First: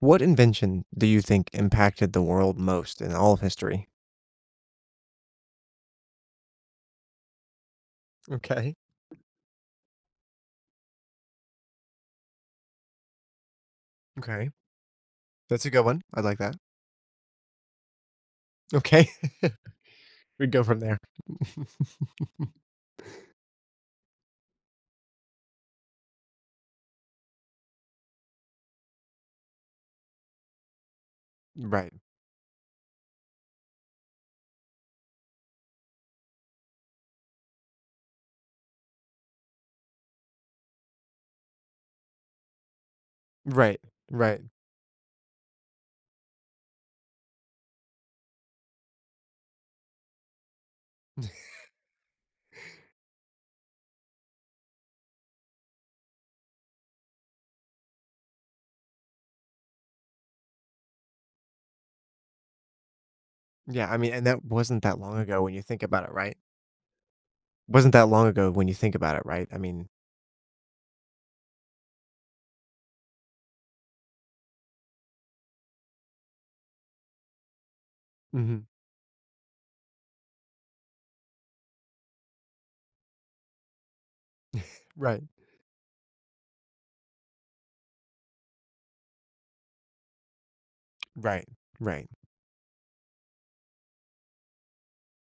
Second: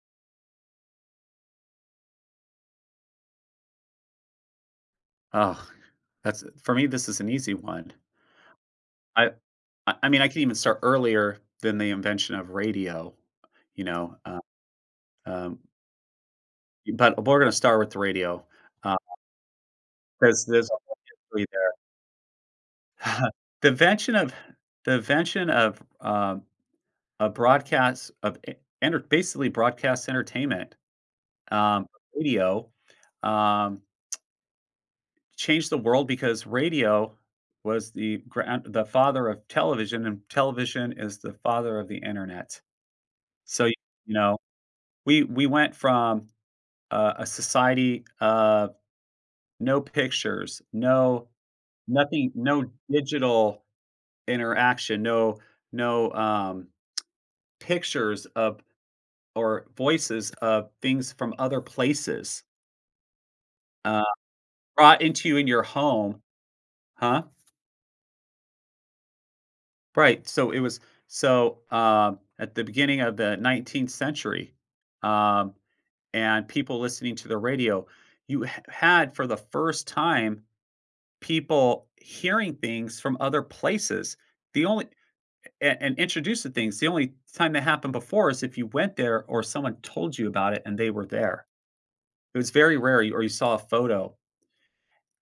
What invention do you think impacted the world most in all of history? Oh, that's for me, this is an easy one. Okay. I I mean, I can even start earlier than the invention of radio, you know, uh, Okay. um, That's a good one. I like that. but we're gonna start with the radio, because Okay. We there's go from obviously there. there The invention of the invention of, a broadcast of e enter basically broadcast entertainment, um, Right. radio, um changed the world because radio was the father of television, and television is the father of the internet. So, Right. know, Right. we went from, a society of no pictures, no nothing, no digital interaction, no, pictures of or voices of things from other places, Yeah, I uh, mean, and that wasn't that brought long into you ago in when you your think about it, home. right? Huh? Wasn't that long ago when you think about it, right? I mean. Right, so it was, at the beginning of the 19th century, um, and people listening to the radio, you ha Mhm. had for the first time people hearing things from other places. The only Right. a and introduced to things, the only time that happened before is if you went there or someone told you about it and they were there. Right. Right. It was very rare you saw a photo.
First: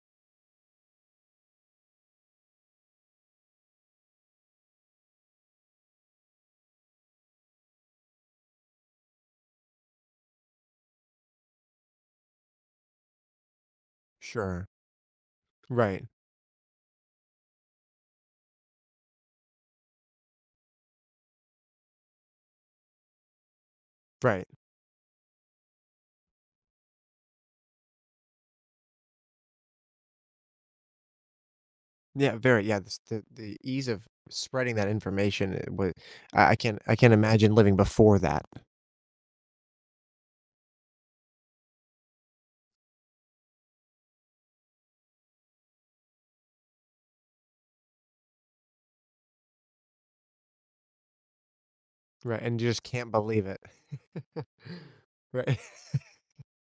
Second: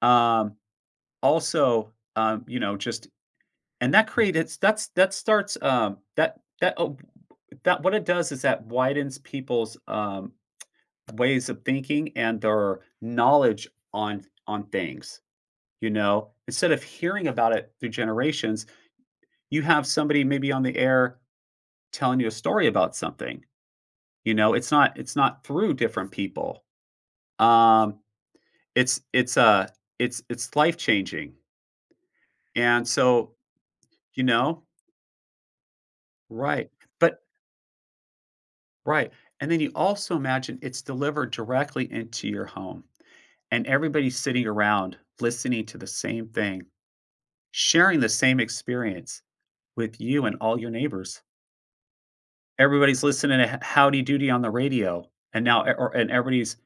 Um, also, you know, just and that created that's that starts, That what it does is that widens people's, ways of thinking and their knowledge on Sure. things, you Right. know? Instead of hearing about it through generations, you have somebody maybe on the air telling you a story about something, you Right. know? It's not through different people. Um, it's it's, uh, it's life-changing, Yeah, very. Yeah, and this, so, the ease of you know? spreading that information it wa Right, I can't but imagine living before that, right, and then you also imagine it's delivered directly into your home, and everybody's sitting around listening to the same thing, sharing the same experience with you and all your neighbors. right? And you just Everybody's can't listening believe to it. Howdy Doody on the radio, and Right, now e- or, and everybody's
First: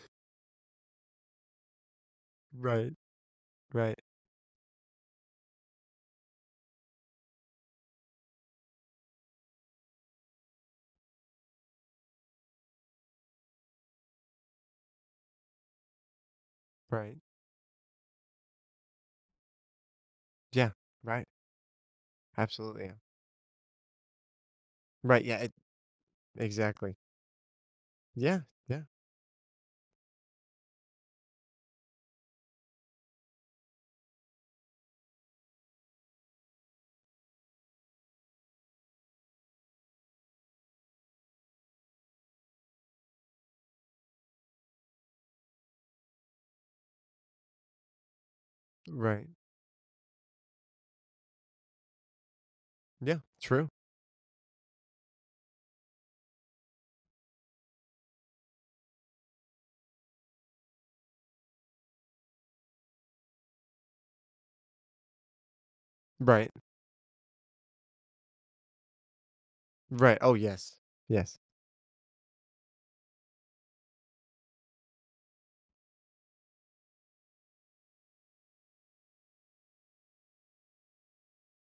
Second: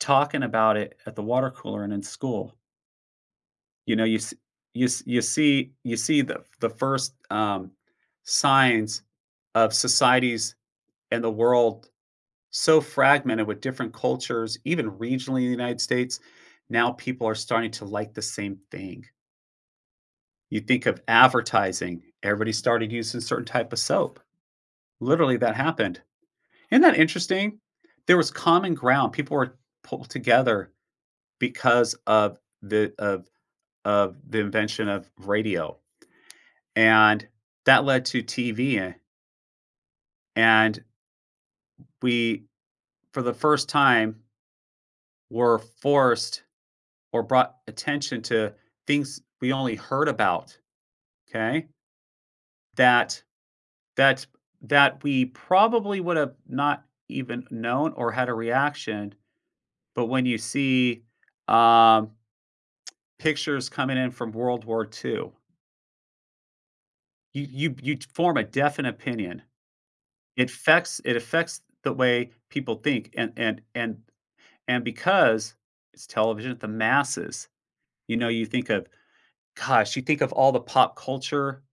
talking about it at the water cooler and in school. right, You right, know, you see the first signs of societies and the world so fragmented with different cultures, even regionally in the United States. Now right. people are starting to like the same thing. You Yeah, think of right. advertising, everybody Absolutely, started yeah. using certain type of soap. Right, Literally, yeah, it that happened. Isn't exactly. that interesting? There was Yeah, common yeah, ground. People were pulled together because of the invention of radio, and that led to TV, and we, for the first time, were forced or brought attention to things right. we only heard about. Okay, Yeah, That true. That's that we probably would have not even known or had a reaction, but when you see, um, pictures coming in from World War II, Right, you form a definite opinion. right. Oh, It yes, affects it yes, affects the way people think, and because it's television, the masses, you know, you think of gosh, you think of all the pop culture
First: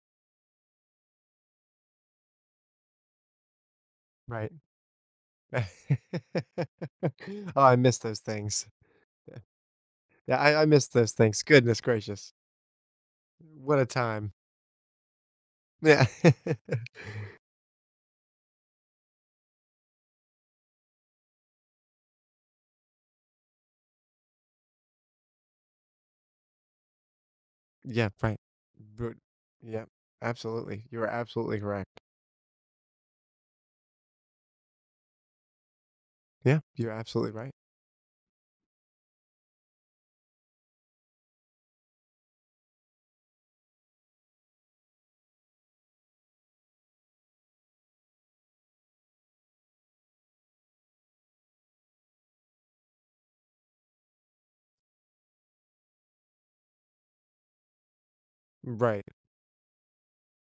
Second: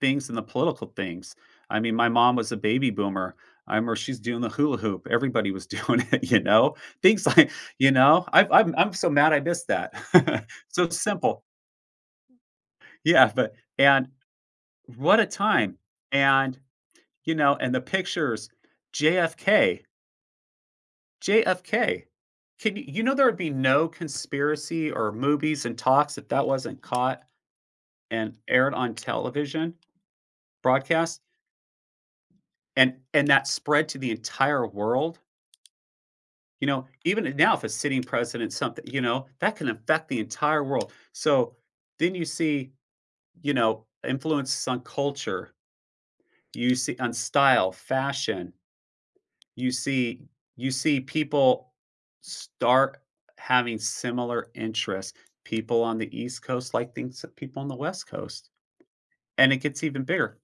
things and the political things. I mean, my mom was a baby boomer. I remember she's doing the right. hula hoop. Everybody was doing it, you Oh, know? Things like, I miss those things. I'm so mad I missed that. Yeah, I miss So those things. simple. Goodness gracious. Yeah. But, What a and time. what a time. Yeah. And, you know, and the pictures, JFK, JFK. Can you, you know, there would be no conspiracy or movies and talks if that wasn't caught Yeah, and right. aired on But television yeah, absolutely. You're broadcast, absolutely correct. and that spread to the entire world. Yeah, You know, you're absolutely even right. now, if a sitting president, something, you know, that can affect the entire world. So then you see, you know, influences on culture, you see on style, fashion, you see, you see people start having similar interests. People on the East Coast like things that people on the West Coast. Right. And it gets even bigger.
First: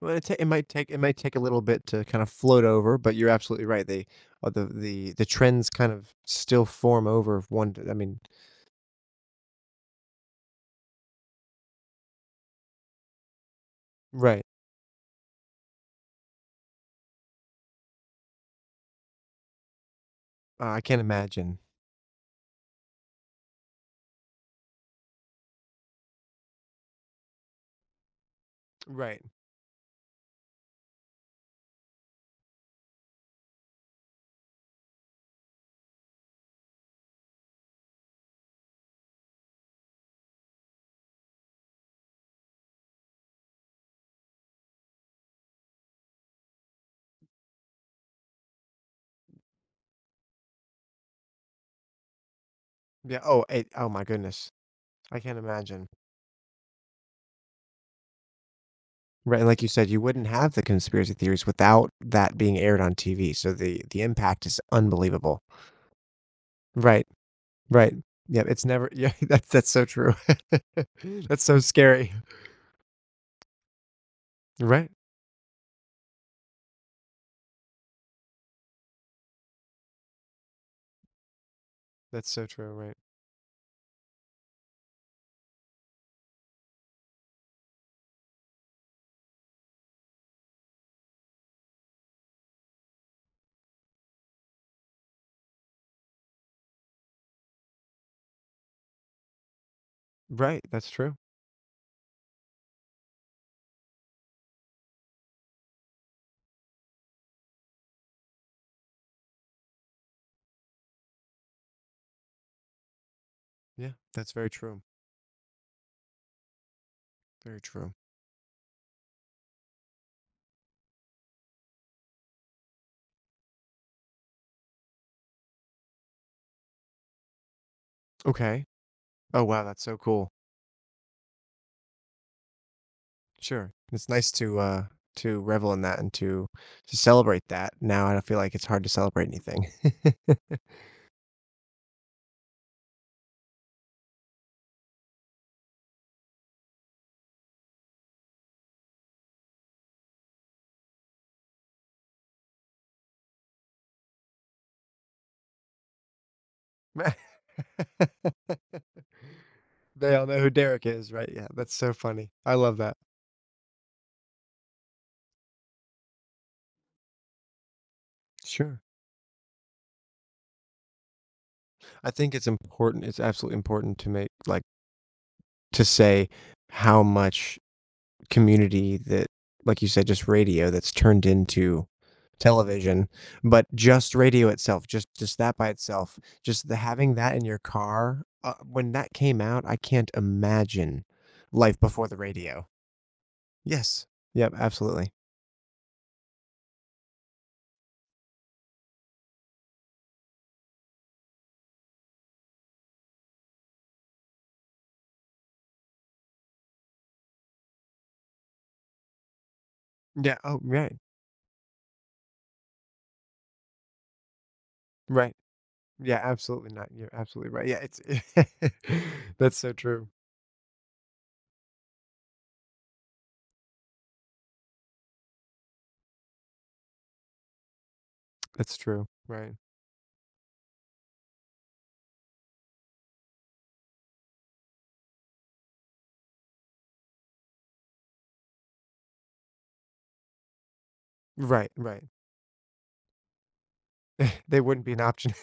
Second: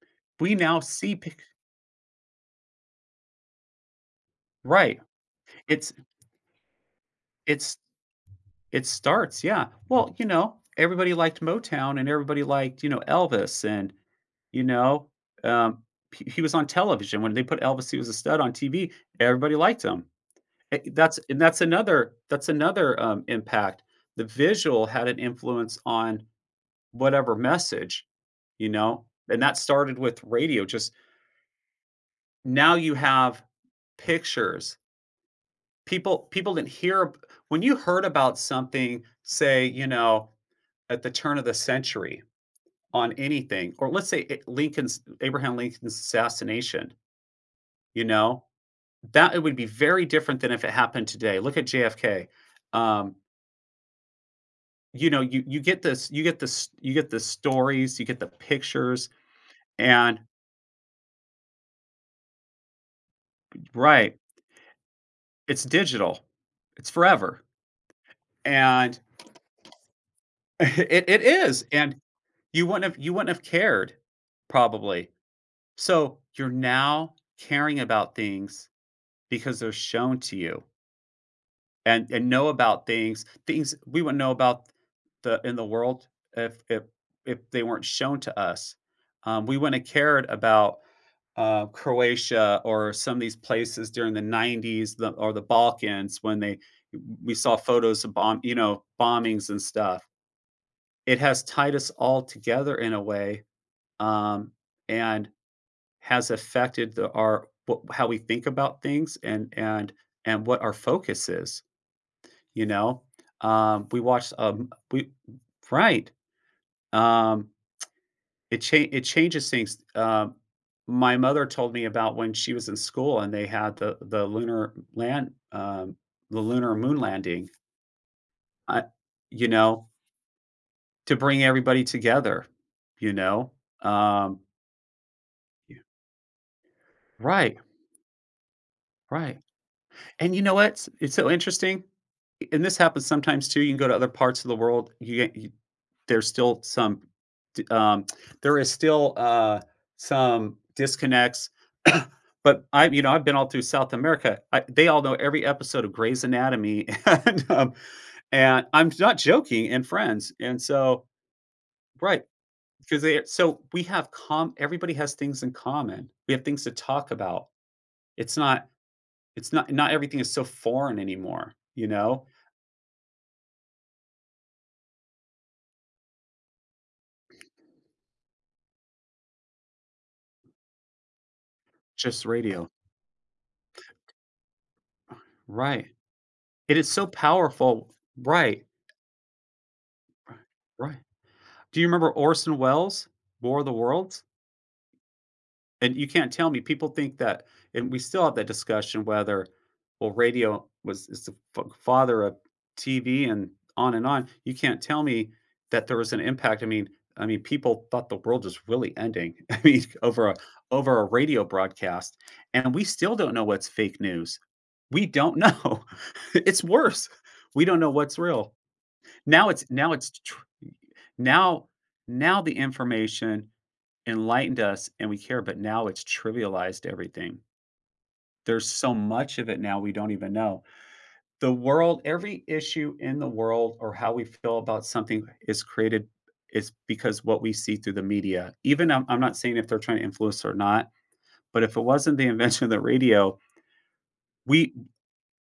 Well, it, ta- it We might now take it see might take a pic- little bit to kind of float over, but you're absolutely right. They right. The trends kind It's of still form over of one. it's I mean, it starts, yeah. Well, you know, everybody liked Motown and everybody liked, you know, Elvis and, right. you know, um, he was on television. When they put Elvis, he was a stud on TV, everybody liked him. I can't That's and imagine. That's another impact. The visual had an influence on whatever message, you know, Right. and that started with radio. Just now you have pictures. People people didn't hear ab- when you heard about something, say, you know, at the turn of the century on anything, or let's say, Lincoln's Abraham Lincoln's assassination, you know, that it would be very different than if it happened today. Look at JFK. Um, Yeah. Oh. Oh my goodness. you I know, can't imagine. You get the stories, you get the pictures, Right. And like you said, you and wouldn't have the conspiracy theories without that being aired on TV. So the right, impact is unbelievable. it's digital, it's Right. forever, Right. Yeah, it's never, and yeah, that's so true. it That's so is, and scary. You wouldn't have cared Right. probably. So you're now caring about things because they're shown to you and That's so know true, about right. Things we wouldn't know about the in the world if they weren't shown to us. We wouldn't have cared about Croatia or some of these places during the '90s or the Balkans when they we saw photos of bombings and stuff. Right, that's true. It has tied us all together in a way, um, and has affected our how we think about things and what our focus is. You know? Yeah, We that's watched, very true, we Right. Um, very true. It changes things. My mother told me about when she was in school and they had the lunar land the lunar moon landing, Okay. I Oh, you wow, that's know, so cool. to bring everybody together, you know? Sure. It's nice Um, to revel in that and to celebrate right, that. Now I don't feel like it's hard to celebrate right. anything. And you know what? It's so interesting, and this happens sometimes too, you can go to other parts of the world, you get you there's still some d there is still, some disconnects, but I you know, I've been all through South America. I they all know every episode of Grey's Anatomy, and, I'm not joking, and They all Friends, know who and Derek so is, right? Yeah, that's so right, funny. I love that. because they so we have com everybody has things in common. We have things to talk about. It's not Sure. it's not not everything is so foreign anymore, you I know? think it's absolutely important to make, like, to say how much community that, like you said, just radio that's turned into Just radio. television, but just radio itself, just that by Right. itself, just the It is so having that in your powerful. car, Right, when that came out, I can't right. imagine life Do you before remember the Orson radio. Welles' War of the Yes. Worlds? Yep, absolutely. And you can't tell me people think that, and we still have that discussion whether, well, radio was is the f father of TV and on and on. You can't tell me that there was an impact. I mean, people thought the world was really ending, I mean, over a Yeah, oh, right, over a radio broadcast, and we still don't know what's fake news. We right. don't know. Yeah, It's absolutely not. worse. You're absolutely We right. Yeah, don't know it's what's real. That's so Now true. it's tr now now the information enlightened us and we care, but now it's trivialized everything. There's That's so true. much of Right. it now we don't even know. The world, every issue in the world or how we feel about something is because what we see through the media. Even I'm not saying if they're trying to influence or not, but Right, if it right. wasn't the invention of the radio, They we wouldn't be an option.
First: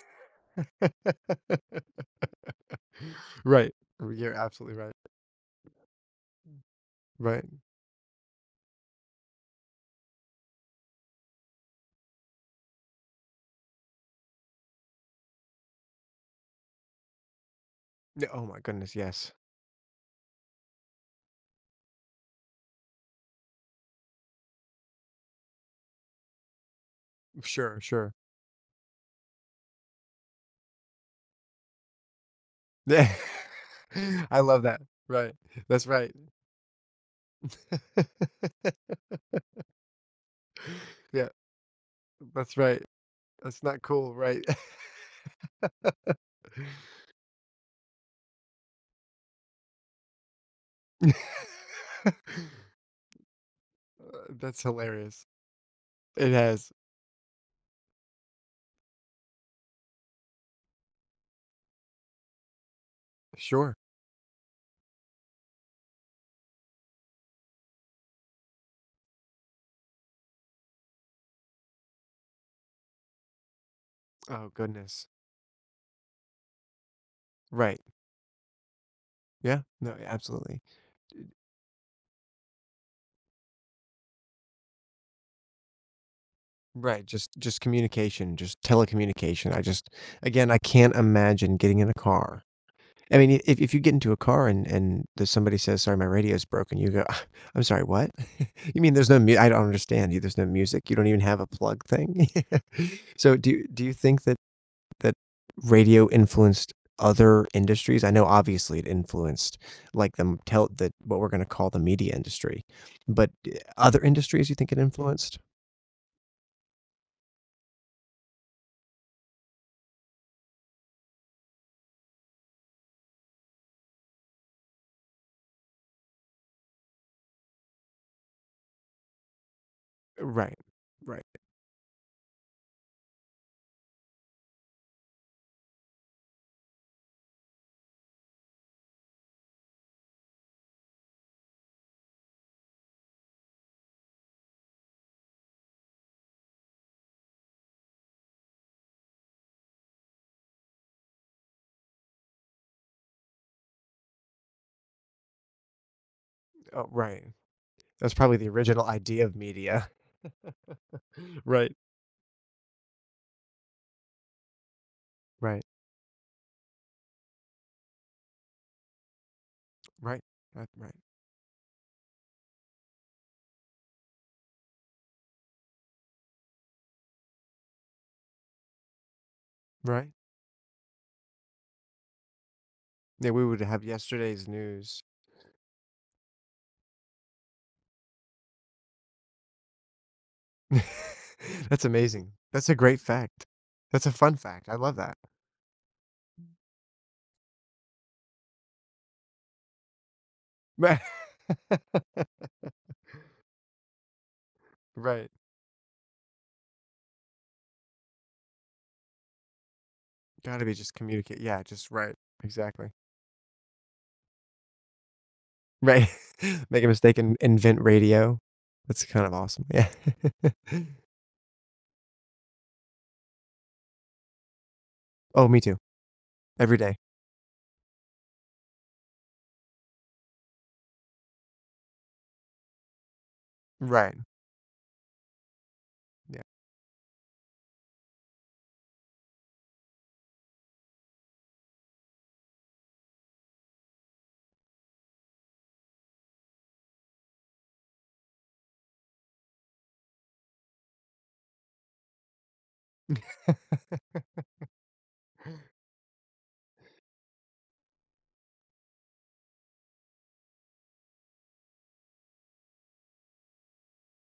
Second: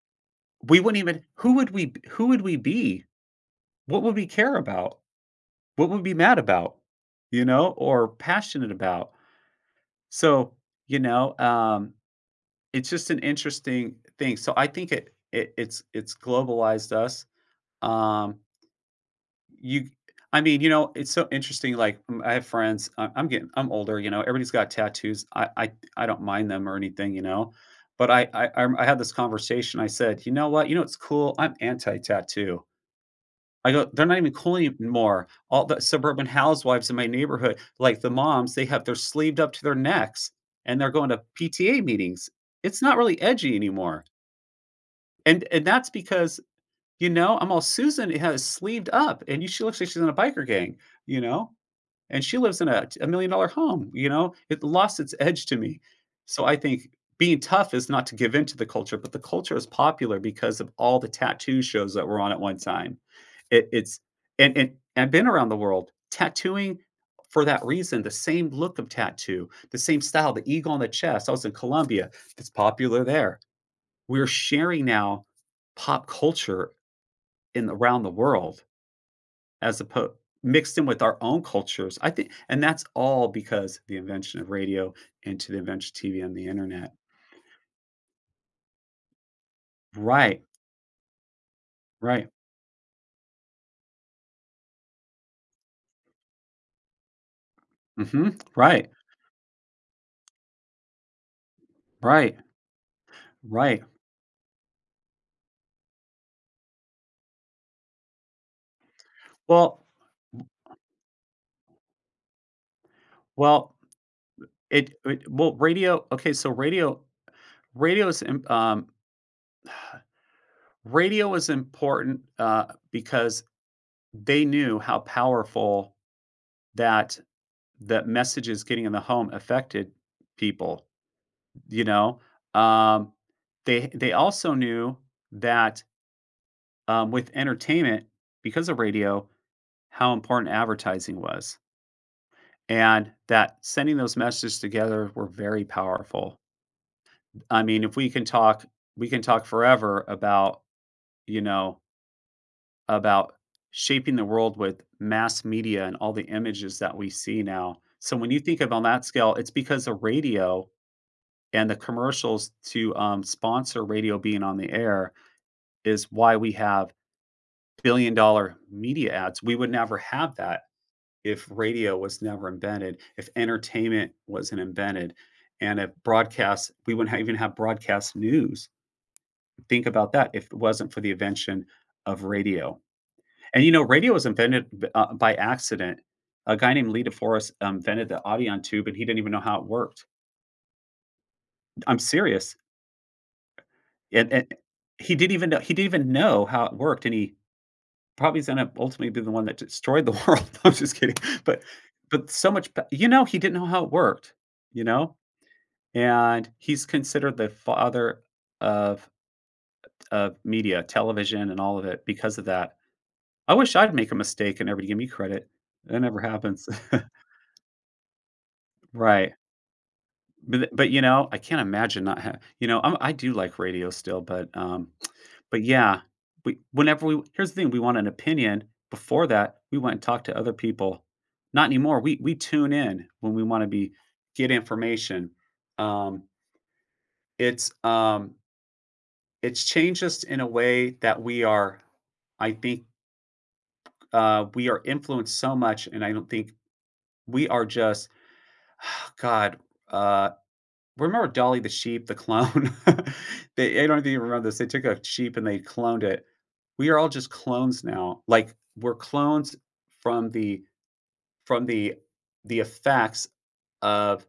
we wouldn't even who would we be? Right. What would we You're care absolutely right. about? What would we be mad about? You Right. know, or passionate about? So, you know, um, it's just an interesting thing. So I think it's globalized us. Yeah. Um, Oh my goodness, yes. you I mean, you know, it's so interesting, like, mm, I have friends, I I'm getting I'm older, you know, everybody's got tattoos. I don't mind them or anything, you know, Sure, but sure. I had this conversation, I said, "You know what? You know it's cool? I'm anti-tattoo." Yeah. I go, "They're not even I cool love that. anymore." Right. All the That's right. suburban housewives in my neighborhood, like the moms, they're sleeved up to their necks, and they're going to Yeah, PTA meetings. that's right. It's not really edgy That's not anymore. cool, right? And that's because, you know, I'm all, "Susan has sleeved up, and you she looks like she's in a biker gang," you know? Uh, And she lives in a million-dollar home, you know? that's It lost its hilarious. edge to me. It So I has. think being tough is not to give in to the culture, but the culture is popular because of all the tattoo shows that were on at one time. It Sure. it's and I've been around the world tattooing for that reason, the same look of tattoo, the same style, the eagle on the chest. I was in Colombia. It's popular there. We're Oh sharing goodness. now pop culture in Right. around the world, Yeah. as No, yeah, opposed absolutely. mixed in with our own cultures. I think and that's all because of the invention of radio and to the invention of TV and the Internet. Right, just communication, just telecommunication. I just Right, again, I can't imagine getting in a right. car I mean, if you get into a car and there's somebody says, "Sorry, my radio's broken," you go, "Ah, "I'm sorry, what? Mhm. You Right, mean there's no mu I don't understand you. There's no music. You don't even have a plug thing?" right, So right. do you think that that radio influenced other industries? I know obviously it influenced, Well like, the m tel the what we're gonna call the media industry, but, eh, well, other industries you think it it influenced? well, radio okay, so radio radio is im Radio is important, because they knew how powerful that the messages getting in the home affected Right. people, Right. you know? Um, they also knew that with entertainment, because of radio, how important advertising was, and that sending those messages together were very powerful. I mean, if we can talk we can talk forever about, you know, about shaping the world with mass media and all the images Oh, that we right. see now. That's So when probably you the think of on original that idea scale, of it's because media. of radio and Right. the commercials to, sponsor radio being on the air Right. is why we have billion-dollar media ads. We would never Right. have that Right. Right. if radio was never invented, if entertainment wasn't invented, and if broadcast we wouldn't ha even have broadcast news. Think Right. about that if it wasn't for the invention of radio. Yeah, we would And, you know, have radio was yesterday's invented b news. By accident. A guy named Lee DeForest, invented the audion tube, and he didn't even know how it worked. That's I'm amazing. serious. That's a great fact. That's a And fun and fact. I love that. He didn't even know how it worked, and he probably is gonna ultimately be the one that destroyed the world. No, I'm just Right. kidding, but but so much b you know, he didn't know how it worked, you know? Right. And he's considered the father of Gotta be media, just communicate television, and yeah, all of just it right. because of that. Exactly. I wish I'd make a mistake and everybody give me credit. That Right. never happens. Make a mistake and invent radio. That's kind of Right. awesome. Yeah. But but, you know, I can't imagine not ha you know, I do like radio still, but. Oh, me But too. yeah, we Every day. whenever we here's the thing, we want an opinion. Before that, we went and talked to other people. Not anymore. We tune in when we want to be Right. get information. Um, Yeah. it's um, it's changed us in a way that we are. I think we are influenced so much, and I don't think we are just God. Uh, Remember Dolly the sheep, the clone? They I don't know you remember this, they took a sheep and they cloned it. We are all just clones now, like, we're clones from the from the the effects of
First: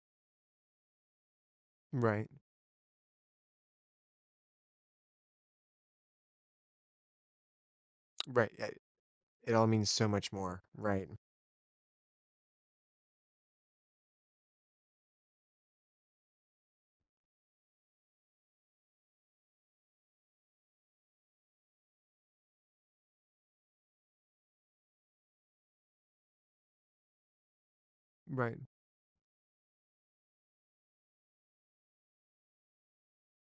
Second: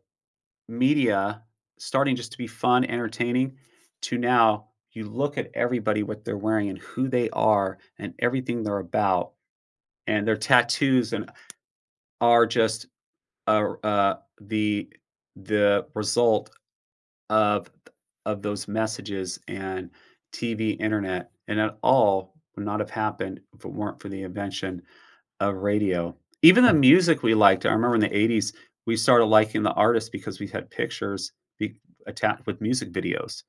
media starting Right. just to be fun, entertaining, to now you look at everybody, what they're wearing and who they are and Right. everything Yeah, they're about, it all means so and much their more. Right. tattoos and are just, uh, uh, the result of those messages and TV, internet, and that all would not have happened if it weren't for the invention of radio. Even the music we liked, I remember in the 80s, Right. we started liking the artists because we had pictures be attached with music videos.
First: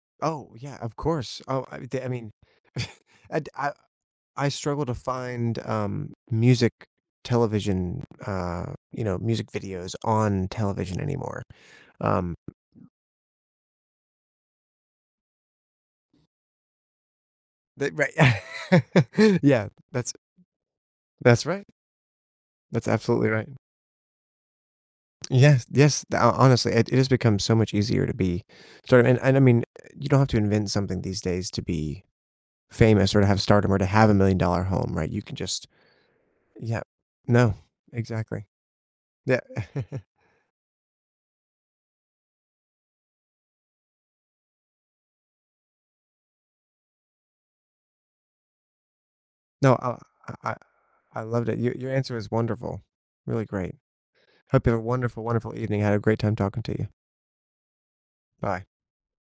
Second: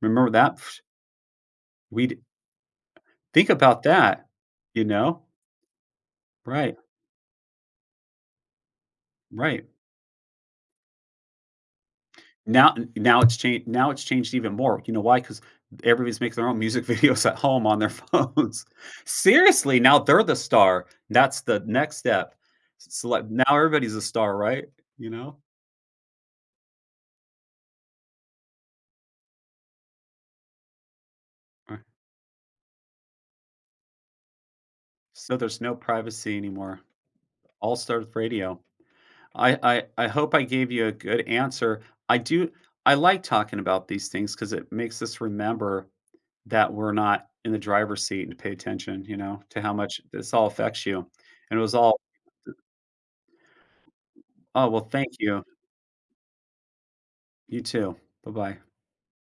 Remember Oh, that? yeah, of course. Oh, I We'd mean, think I. about that, I struggle you to know? find, music Right, television, you know, music right. videos on television anymore. Um, Now it's changed even more. You know why? Because everybody's making their own music videos at home on their that phones. right. Yeah, Seriously, now they're the star. That's that's the right. next step. That's S absolutely select now right. everybody's a star, right? You know? Yes, yes, th ho honestly, it has become so much easier to be sort of, and I mean, you don't have to invent something these days to Uh, be famous or to have stardom or to have a $1,000,000 home, right? You can so there's just, no privacy anymore. yeah. No, All starts with exactly. radio. Yeah. I I I hope I gave you a good answer. I do I like talking about these things because it makes us remember that we're not in the driver's seat and pay attention, you know, to how No, much this all I affects you. I loved it. And it Your was your all. answer was wonderful, really great. Hope Oh, you have a well, thank wonderful, you. wonderful evening. I had a great time talking to you. You too. Bye-bye. Bye.